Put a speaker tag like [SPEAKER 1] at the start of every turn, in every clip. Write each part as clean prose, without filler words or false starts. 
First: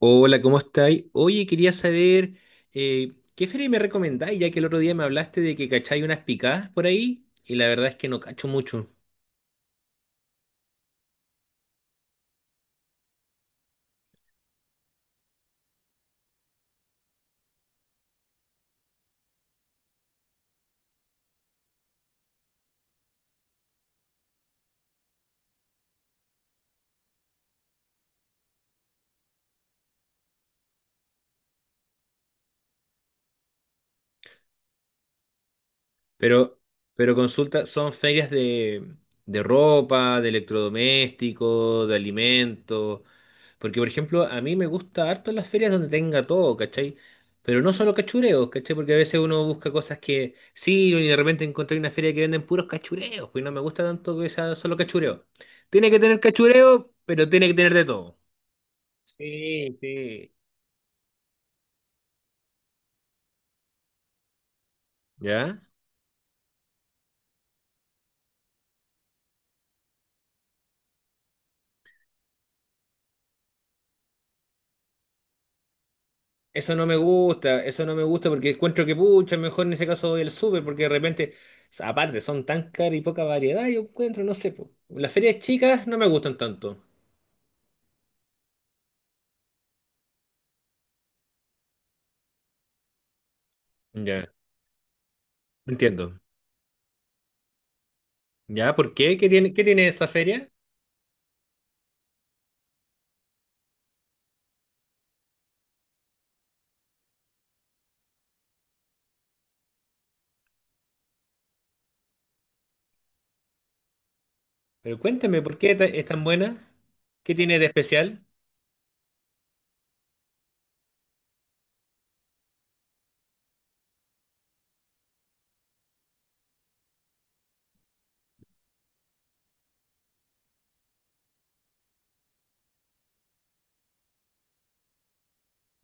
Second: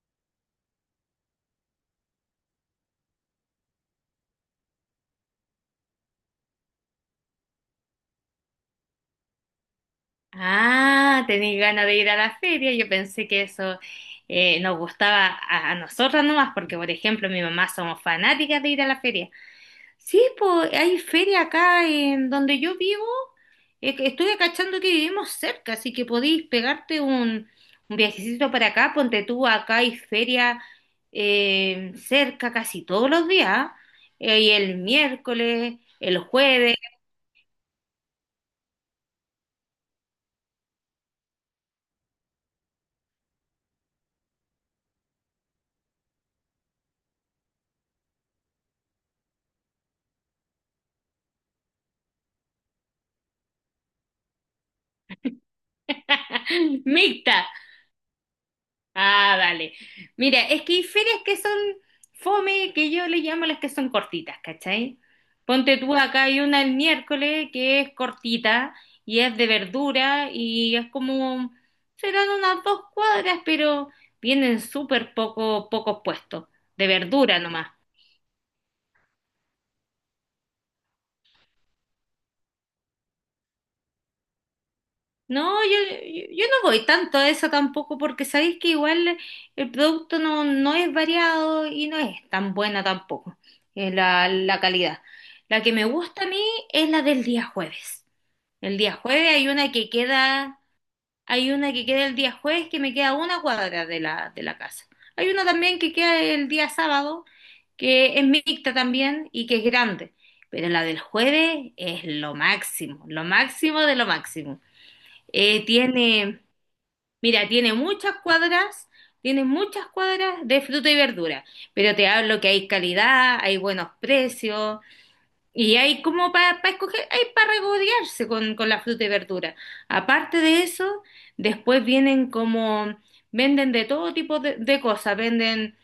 [SPEAKER 1] Hola, ¿cómo estáis? Oye, quería saber ¿qué feria me recomendáis? Ya que el otro día me hablaste de que cacháis unas picadas por ahí y la verdad es que no cacho mucho.
[SPEAKER 2] Ah, tenéis ganas de ir a la feria. Yo pensé que eso nos gustaba a nosotras nomás, porque por ejemplo mi mamá somos fanáticas de ir a la feria. Sí, pues hay feria acá en donde yo vivo. Que estuve cachando que vivimos cerca, así que podéis pegarte un viajecito para acá. Ponte tú, acá hay feria cerca casi todos los días. Y el miércoles, el
[SPEAKER 1] Pero,
[SPEAKER 2] jueves.
[SPEAKER 1] pero consulta, son ferias de ropa, de electrodomésticos, de alimentos. Porque, por ejemplo, a mí me gusta harto las ferias donde tenga todo, ¿cachai? Pero no solo cachureos, ¿cachai? Porque a veces uno busca cosas que sí, y de repente encontré una feria que venden puros cachureos, pues no me gusta tanto que sea solo cachureo. Tiene que tener cachureo, pero
[SPEAKER 2] Mixta.
[SPEAKER 1] tiene que tener de todo.
[SPEAKER 2] Ah,
[SPEAKER 1] Sí,
[SPEAKER 2] vale.
[SPEAKER 1] sí.
[SPEAKER 2] Mira, es que hay ferias que son fome, que yo le llamo las que son cortitas, ¿cachai?
[SPEAKER 1] ¿Ya?
[SPEAKER 2] Ponte tú acá, hay una el miércoles que es cortita y es de verdura y es como, serán unas dos cuadras, pero vienen súper poco, pocos puestos,
[SPEAKER 1] Eso no
[SPEAKER 2] de
[SPEAKER 1] me
[SPEAKER 2] verdura
[SPEAKER 1] gusta,
[SPEAKER 2] nomás.
[SPEAKER 1] eso no me gusta porque encuentro que pucha, mejor en ese caso voy al súper porque de repente, aparte, son tan caras y poca variedad, yo encuentro, no sé, po. Las ferias
[SPEAKER 2] No,
[SPEAKER 1] chicas no me gustan
[SPEAKER 2] yo no
[SPEAKER 1] tanto.
[SPEAKER 2] voy tanto a eso tampoco porque sabéis que igual el producto no es variado y no es tan buena tampoco
[SPEAKER 1] Ya,
[SPEAKER 2] la calidad. La que me
[SPEAKER 1] entiendo.
[SPEAKER 2] gusta a mí es la del día jueves.
[SPEAKER 1] Ya,
[SPEAKER 2] El
[SPEAKER 1] ¿por
[SPEAKER 2] día
[SPEAKER 1] qué? ¿Qué
[SPEAKER 2] jueves hay
[SPEAKER 1] tiene, qué
[SPEAKER 2] una
[SPEAKER 1] tiene
[SPEAKER 2] que
[SPEAKER 1] esa feria?
[SPEAKER 2] queda, hay una que queda el día jueves que me queda a una cuadra de de la casa. Hay una también que queda el día sábado que es mixta también y que es grande. Pero la del jueves es lo máximo de lo máximo.
[SPEAKER 1] Pero cuéntame, ¿por
[SPEAKER 2] Eh,
[SPEAKER 1] qué es tan
[SPEAKER 2] tiene,
[SPEAKER 1] buena? ¿Qué
[SPEAKER 2] mira,
[SPEAKER 1] tiene de especial?
[SPEAKER 2] tiene muchas cuadras de fruta y verdura, pero te hablo que hay calidad, hay buenos precios y hay como para escoger, hay para regodearse con la fruta y verdura. Aparte de eso, después vienen como, venden de todo tipo de cosas, venden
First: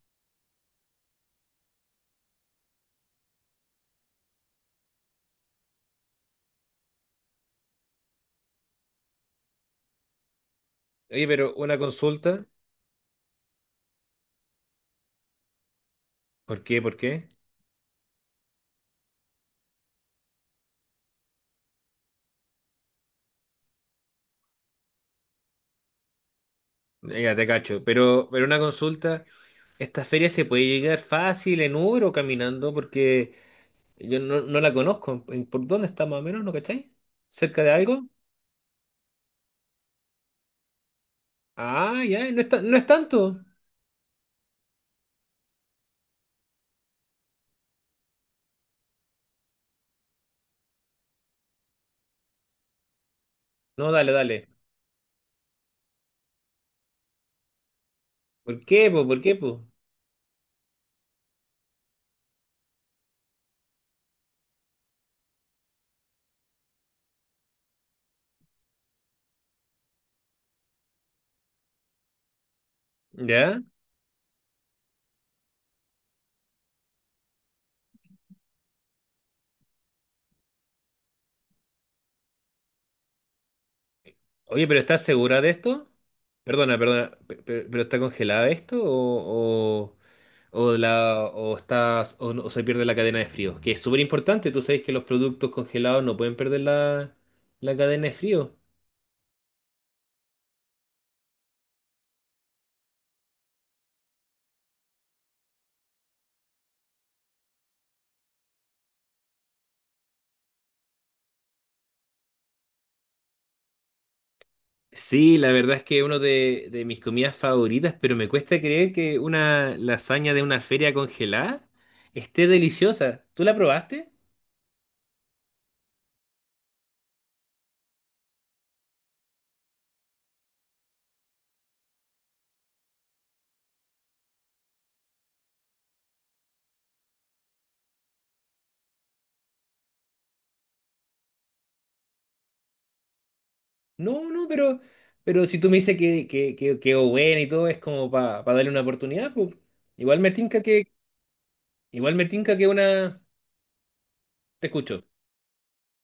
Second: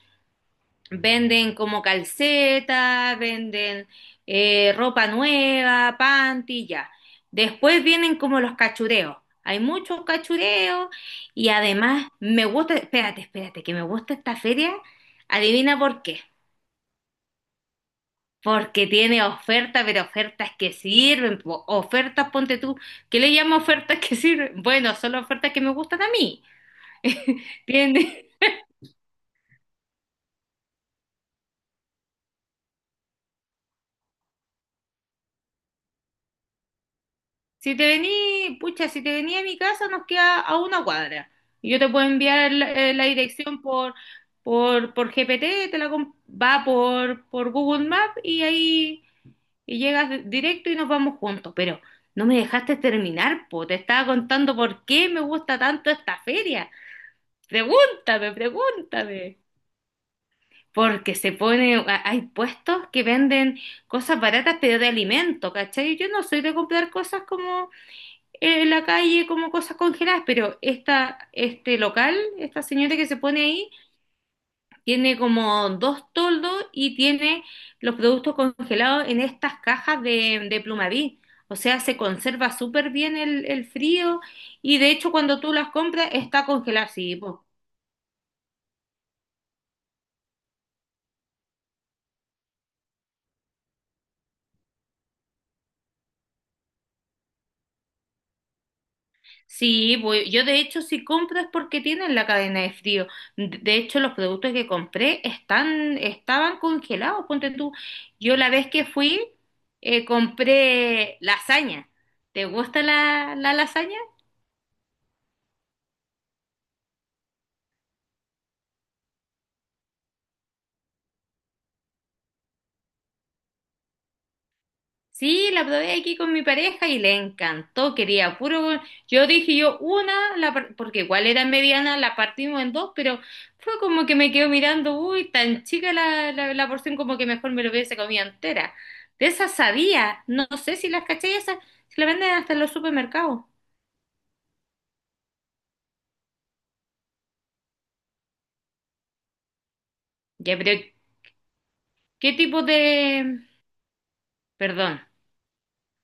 [SPEAKER 2] venden como calceta, venden ropa nueva, panty, ya. Después vienen como los cachureos. Hay muchos cachureos
[SPEAKER 1] Oye,
[SPEAKER 2] y
[SPEAKER 1] pero una
[SPEAKER 2] además
[SPEAKER 1] consulta.
[SPEAKER 2] me gusta, espérate, espérate, que me gusta esta feria. Adivina por qué.
[SPEAKER 1] ¿Por qué? ¿Por qué?
[SPEAKER 2] Porque tiene ofertas, pero ofertas que sirven. Po. Ofertas, ponte tú, ¿qué le llamo ofertas que sirven? Bueno, son las ofertas que me gustan a mí.
[SPEAKER 1] Ya te cacho. Pero,
[SPEAKER 2] Tiene,
[SPEAKER 1] pero una consulta, ¿esta feria se puede llegar fácil en Uber o caminando? Porque... Yo no, no la conozco. ¿Por dónde está más o menos? ¿No cacháis? ¿Cerca de
[SPEAKER 2] si te
[SPEAKER 1] algo?
[SPEAKER 2] vení, pucha, si te vení a mi casa nos queda a una cuadra. Yo te
[SPEAKER 1] Ah,
[SPEAKER 2] puedo
[SPEAKER 1] ya, no es,
[SPEAKER 2] enviar la,
[SPEAKER 1] no es
[SPEAKER 2] la
[SPEAKER 1] tanto.
[SPEAKER 2] dirección por GPT, te la com- va por Google Maps y ahí y llegas de- directo y nos vamos juntos. Pero no me dejaste terminar, po. Te
[SPEAKER 1] No,
[SPEAKER 2] estaba
[SPEAKER 1] dale, dale.
[SPEAKER 2] contando por qué me gusta tanto esta feria. Pregúntame,
[SPEAKER 1] ¿Por qué, po? ¿Por qué,
[SPEAKER 2] pregúntame.
[SPEAKER 1] po?
[SPEAKER 2] Porque se pone, a- hay puestos que venden cosas baratas, pero de alimento, ¿cachai? Yo no soy de comprar cosas como en la calle como cosas congeladas, pero esta, este local, esta señora que se pone
[SPEAKER 1] ¿Ya?
[SPEAKER 2] ahí, tiene como dos toldos y tiene los productos congelados en estas cajas de Plumaví. O sea, se conserva súper bien el frío
[SPEAKER 1] Oye,
[SPEAKER 2] y
[SPEAKER 1] pero
[SPEAKER 2] de
[SPEAKER 1] ¿estás
[SPEAKER 2] hecho
[SPEAKER 1] segura
[SPEAKER 2] cuando
[SPEAKER 1] de
[SPEAKER 2] tú las
[SPEAKER 1] esto?
[SPEAKER 2] compras está
[SPEAKER 1] Perdona,
[SPEAKER 2] congelado,
[SPEAKER 1] perdona.
[SPEAKER 2] sí, pues,
[SPEAKER 1] ¿Pero, está congelada esto? O la, o, estás, o, no- o se pierde la cadena de frío? Que es súper importante. Tú sabes que los productos congelados no pueden perder la, cadena de frío.
[SPEAKER 2] sí, voy- yo de hecho si compro es porque tienen la cadena de frío. De hecho los productos que compré están, estaban congelados, ponte tú. Yo la vez que fui compré lasaña. ¿Te gusta la lasaña?
[SPEAKER 1] Sí, la verdad es que uno de mis comidas favoritas, pero me cuesta creer que una lasaña de una feria congelada esté deliciosa. ¿Tú la probaste?
[SPEAKER 2] Sí, la probé aquí con mi pareja y le encantó, quería puro. Yo dije yo una, la par- porque igual era mediana, la partimos en dos, pero fue como que me quedo mirando, uy, tan chica la porción como que mejor me lo hubiese comido entera. De esas sabía, no, sé si las caché esas, se las venden hasta en los supermercados.
[SPEAKER 1] No, no, pero si tú me dices que, que quedó buena y todo, es como para darle una oportunidad, pues igual me
[SPEAKER 2] Ya,
[SPEAKER 1] tinca
[SPEAKER 2] pero
[SPEAKER 1] que, igual me
[SPEAKER 2] ¿qué
[SPEAKER 1] tinca
[SPEAKER 2] tipo
[SPEAKER 1] que una...
[SPEAKER 2] de...
[SPEAKER 1] Te
[SPEAKER 2] perdón,
[SPEAKER 1] escucho.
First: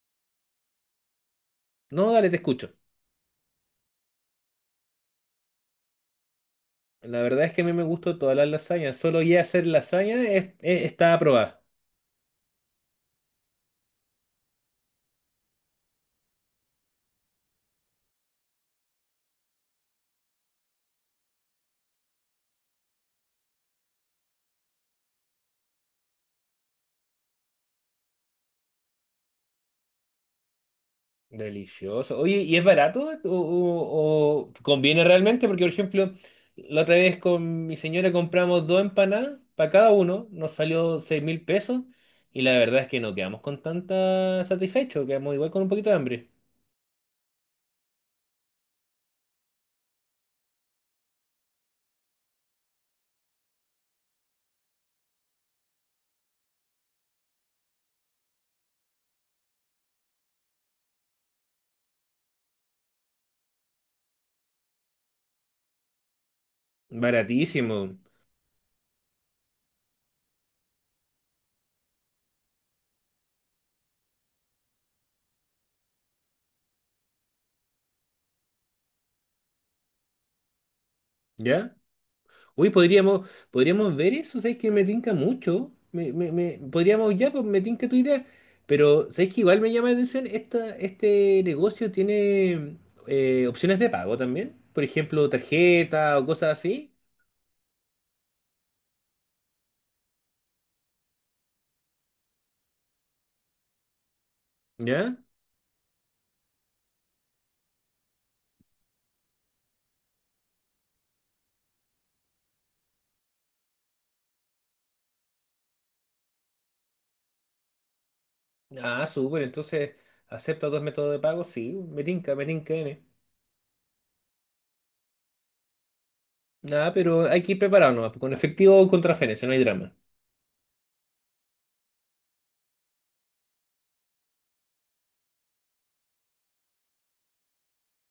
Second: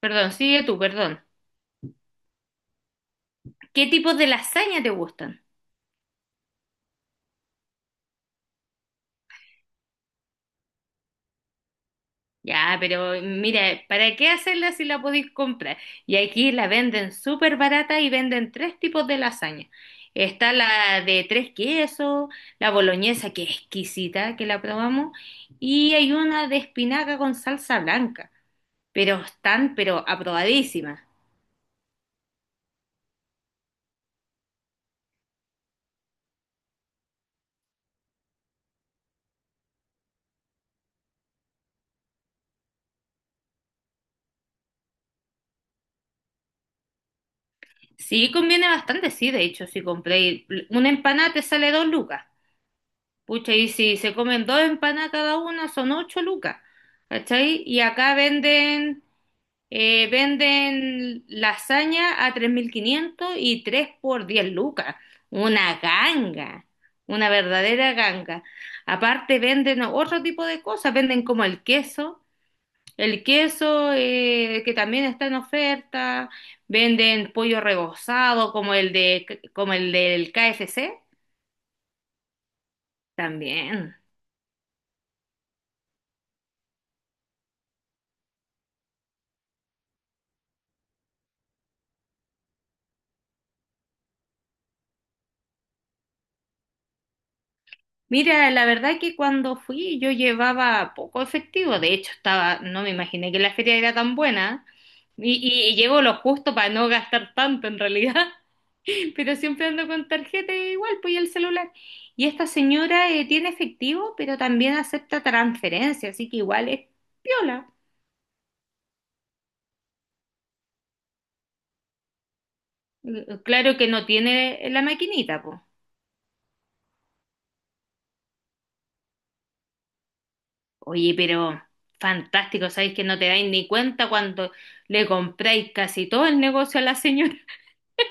[SPEAKER 2] perdón, sigue tú, perdón.
[SPEAKER 1] No, dale, te escucho.
[SPEAKER 2] ¿Qué tipos de lasaña te gustan?
[SPEAKER 1] La verdad es que a mí me gustó todas las lasañas. Solo ya hacer lasaña está aprobada.
[SPEAKER 2] Ya, pero mira, ¿para qué hacerla si la podéis comprar? Y aquí la venden súper barata y venden tres tipos de lasaña. Está la de tres quesos, la boloñesa que es exquisita, que la probamos, y hay una de espinaca con salsa blanca, pero están, pero aprobadísimas.
[SPEAKER 1] Delicioso. Oye, ¿y es barato o conviene realmente? Porque, por ejemplo, la otra vez con mi señora compramos dos empanadas para cada uno, nos salió 6.000 pesos y la verdad es que no quedamos con tanta satisfecho, quedamos igual con un poquito de hambre.
[SPEAKER 2] Sí, conviene bastante, sí, de hecho, si compréis una empanada te sale dos lucas. Pucha, y si se comen dos empanadas cada una son ocho lucas, ¿cachai? Y acá venden... venden lasaña a 3.500 y 3 por 10 lucas. Una ganga, una verdadera
[SPEAKER 1] Baratísimo,
[SPEAKER 2] ganga. Aparte venden otro tipo de cosas, venden como el queso que también está en oferta, venden pollo rebozado como el de, como el del KFC
[SPEAKER 1] ¿ya? Uy, podríamos,
[SPEAKER 2] también.
[SPEAKER 1] podríamos ver eso, ¿sabes que me tinca mucho? Podríamos ya, pues me tinca tu idea. Pero, ¿sabes que igual me llama la atención? Este negocio tiene opciones de pago también. Por ejemplo, tarjeta o cosas así.
[SPEAKER 2] Mira, la verdad que cuando fui yo llevaba poco efectivo, de hecho estaba, no me imaginé que la feria era tan buena
[SPEAKER 1] ¿Ya?
[SPEAKER 2] y, y llevo lo justo para no gastar tanto en realidad, pero siempre ando con tarjeta e igual, pues y el celular. Y esta señora tiene efectivo, pero también acepta transferencia, así que igual es piola.
[SPEAKER 1] Ah, súper. Entonces, ¿acepta dos métodos de pago? Sí, me tinca N.
[SPEAKER 2] Claro que no tiene la maquinita, pues.
[SPEAKER 1] Nada, pero hay que ir preparado nomás, pues, con efectivo o con transferencia, no hay drama.
[SPEAKER 2] Oye, pero fantástico, sabéis que no te dais ni cuenta cuando le compráis casi todo el negocio a la señora.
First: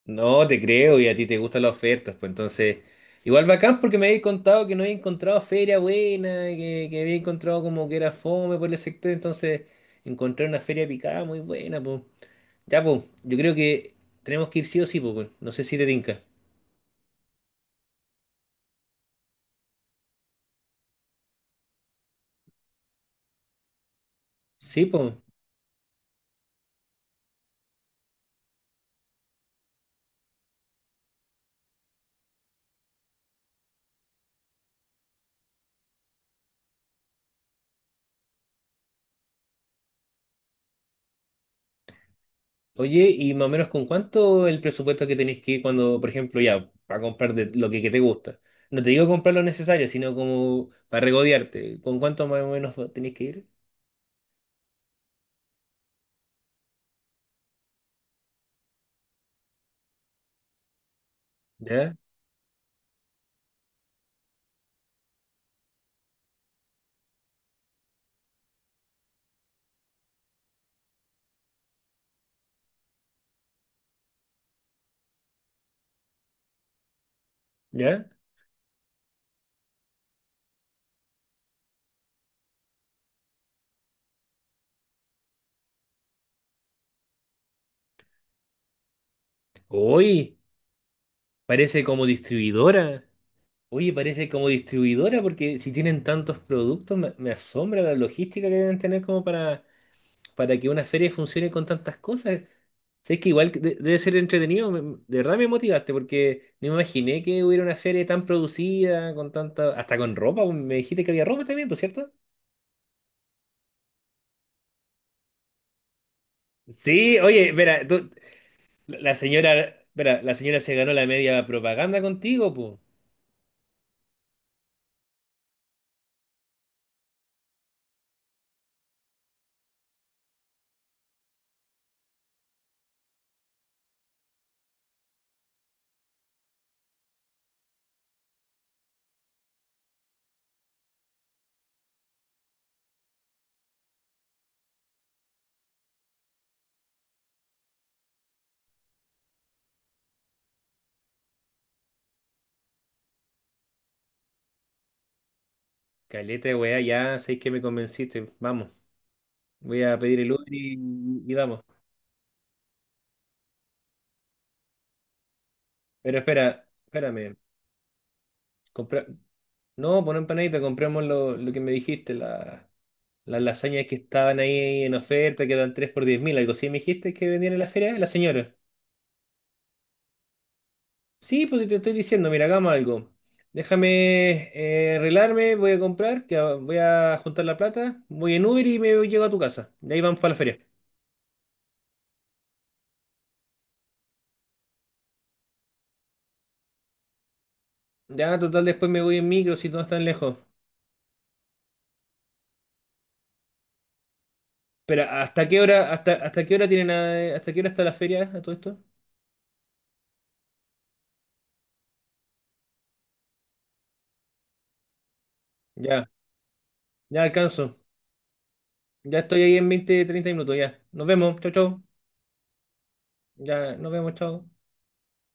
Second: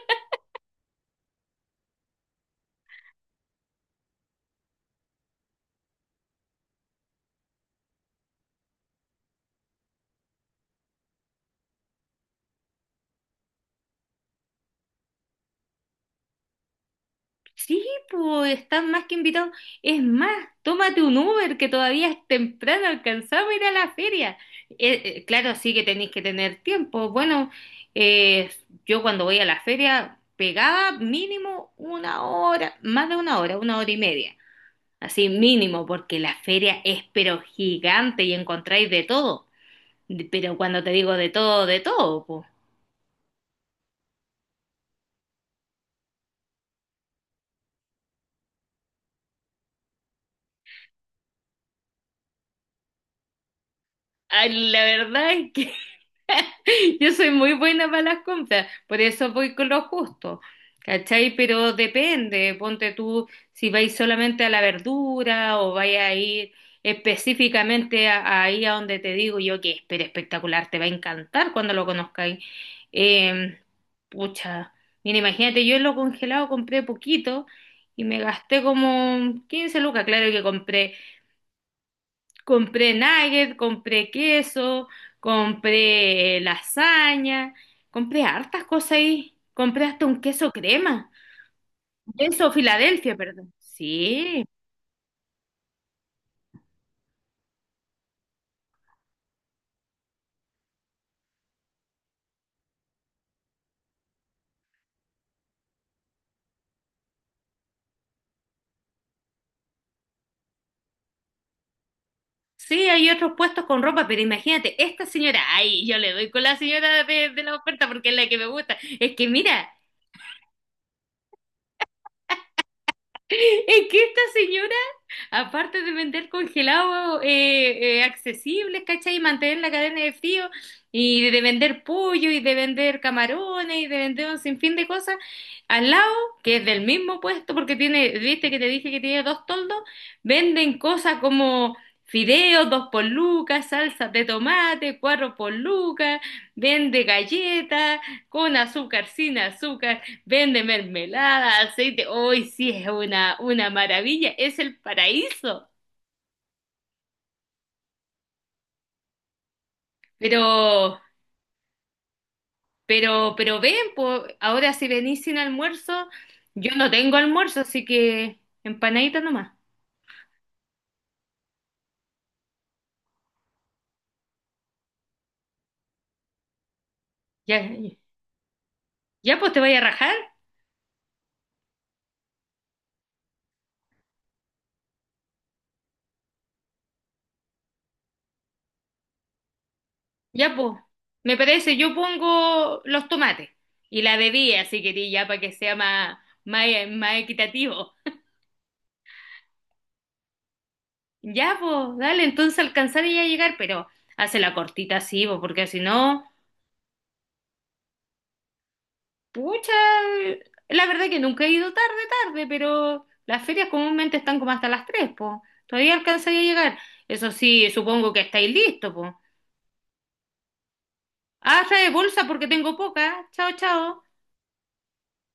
[SPEAKER 1] No, te creo, y a ti te gustan las ofertas, pues entonces, igual bacán porque me habéis contado que no había encontrado feria buena, que había encontrado como que era fome por el sector, entonces encontré una feria picada muy buena, pues. Ya, pues, yo creo que tenemos que ir sí o sí, pues, weón. No sé si te tinca.
[SPEAKER 2] Sí, pues están más que invitados. Es más, tómate un Uber que todavía es temprano, alcanzamos a ir a la feria.
[SPEAKER 1] Sí, pues.
[SPEAKER 2] Claro, sí que tenéis que tener tiempo. Bueno, eh, yo cuando voy a la feria pegaba mínimo una hora, más de una hora y media. Así mínimo, porque la feria es pero gigante y encontráis de todo. De- pero cuando te digo de todo, pues.
[SPEAKER 1] Oye, y más o menos con cuánto el presupuesto que tenéis que ir cuando, por ejemplo, ya, para comprar de lo que te gusta. No te digo comprar lo necesario, sino como para regodearte. ¿Con cuánto más o menos tenéis que ir?
[SPEAKER 2] Ay, la verdad es que yo soy muy buena para las compras, por eso voy con lo justo, ¿cachai? Pero
[SPEAKER 1] ¿Ya?
[SPEAKER 2] depende, ponte tú si vais solamente a la verdura o vais a ir específicamente a ahí a donde te digo yo que es pero espectacular, te va a encantar cuando lo conozcáis. Eh, pucha, mira, imagínate, yo en lo congelado compré poquito y
[SPEAKER 1] ¿Ya?
[SPEAKER 2] me gasté como 15 lucas, claro que compré. Compré nugget, compré queso, compré lasaña, compré hartas cosas ahí. Compré hasta un
[SPEAKER 1] Uy.
[SPEAKER 2] queso crema,
[SPEAKER 1] Parece como
[SPEAKER 2] queso
[SPEAKER 1] distribuidora.
[SPEAKER 2] Filadelfia, perdón.
[SPEAKER 1] Oye, parece
[SPEAKER 2] Sí,
[SPEAKER 1] como distribuidora porque si tienen tantos productos, me asombra la logística que deben tener como para, que una feria funcione con tantas cosas. Sé que igual que debe ser entretenido. De verdad me motivaste porque no me imaginé que hubiera una feria tan producida, con tanta, hasta con ropa. Me dijiste que había ropa también, ¿por cierto?
[SPEAKER 2] sí, hay otros puestos con ropa, pero imagínate, esta señora, ay, yo le doy con la señora
[SPEAKER 1] Sí,
[SPEAKER 2] de
[SPEAKER 1] oye,
[SPEAKER 2] la
[SPEAKER 1] espera,
[SPEAKER 2] oferta porque es la que me gusta.
[SPEAKER 1] la
[SPEAKER 2] Es que
[SPEAKER 1] señora,
[SPEAKER 2] mira,
[SPEAKER 1] espera, la señora se ganó la media propaganda contigo, pues.
[SPEAKER 2] es que esta señora aparte de vender congelados accesibles, ¿cachai? Y mantener la cadena de frío, y de vender pollo, y de vender camarones, y de vender un sinfín de cosas, al lado, que es del mismo puesto, porque tiene, viste que te dije que tiene dos toldos, venden cosas como fideos, dos por lucas, salsas de tomate, cuatro por lucas, vende galletas, con azúcar, sin azúcar. Vende mermelada, aceite. Hoy sí es una maravilla, es el paraíso.
[SPEAKER 1] Caleta, de weá, ya sé que me convenciste. Vamos. Voy a pedir el
[SPEAKER 2] Pero,
[SPEAKER 1] Uber y vamos.
[SPEAKER 2] pero ven, po, ahora si venís sin almuerzo,
[SPEAKER 1] Pero espera,
[SPEAKER 2] yo no tengo
[SPEAKER 1] espérame.
[SPEAKER 2] almuerzo, así que
[SPEAKER 1] Compra...
[SPEAKER 2] empanadita nomás.
[SPEAKER 1] No, por empanadita, compramos lo que me dijiste, las lasañas que estaban ahí en oferta, que dan 3 por 10.000, algo así. ¿Me dijiste que vendían en
[SPEAKER 2] Ya,
[SPEAKER 1] la feria? La señora.
[SPEAKER 2] ya pues te voy a rajar.
[SPEAKER 1] Sí, pues si te estoy diciendo, mira, hagamos algo. Déjame arreglarme, voy a comprar, que voy a juntar la plata, voy en Uber y me llego a tu casa. De ahí vamos para la
[SPEAKER 2] Ya
[SPEAKER 1] feria.
[SPEAKER 2] pues, me parece, yo pongo los tomates y la bebida, si querís, ya para que sea más, más equitativo.
[SPEAKER 1] Ya, total, después me voy en micro si no están lejos.
[SPEAKER 2] Ya pues, dale, entonces alcanzar y ya llegar, pero hace la cortita
[SPEAKER 1] Pero,
[SPEAKER 2] así, po,
[SPEAKER 1] ¿hasta qué
[SPEAKER 2] porque si
[SPEAKER 1] hora, hasta,
[SPEAKER 2] no.
[SPEAKER 1] hasta qué hora tienen, hasta qué hora está la feria a todo esto?
[SPEAKER 2] Pucha, la verdad que nunca he ido tarde, pero las ferias comúnmente están como hasta las 3, po. Todavía
[SPEAKER 1] Ya,
[SPEAKER 2] alcanzaría a llegar.
[SPEAKER 1] ya
[SPEAKER 2] Eso sí,
[SPEAKER 1] alcanzo.
[SPEAKER 2] supongo que estáis listos,
[SPEAKER 1] Ya
[SPEAKER 2] po.
[SPEAKER 1] estoy ahí en 20-30 minutos, ya. Nos vemos, chau,
[SPEAKER 2] Ah,
[SPEAKER 1] chau.
[SPEAKER 2] trae bolsa porque tengo poca. Chao,
[SPEAKER 1] Ya, nos
[SPEAKER 2] chao.
[SPEAKER 1] vemos, chau.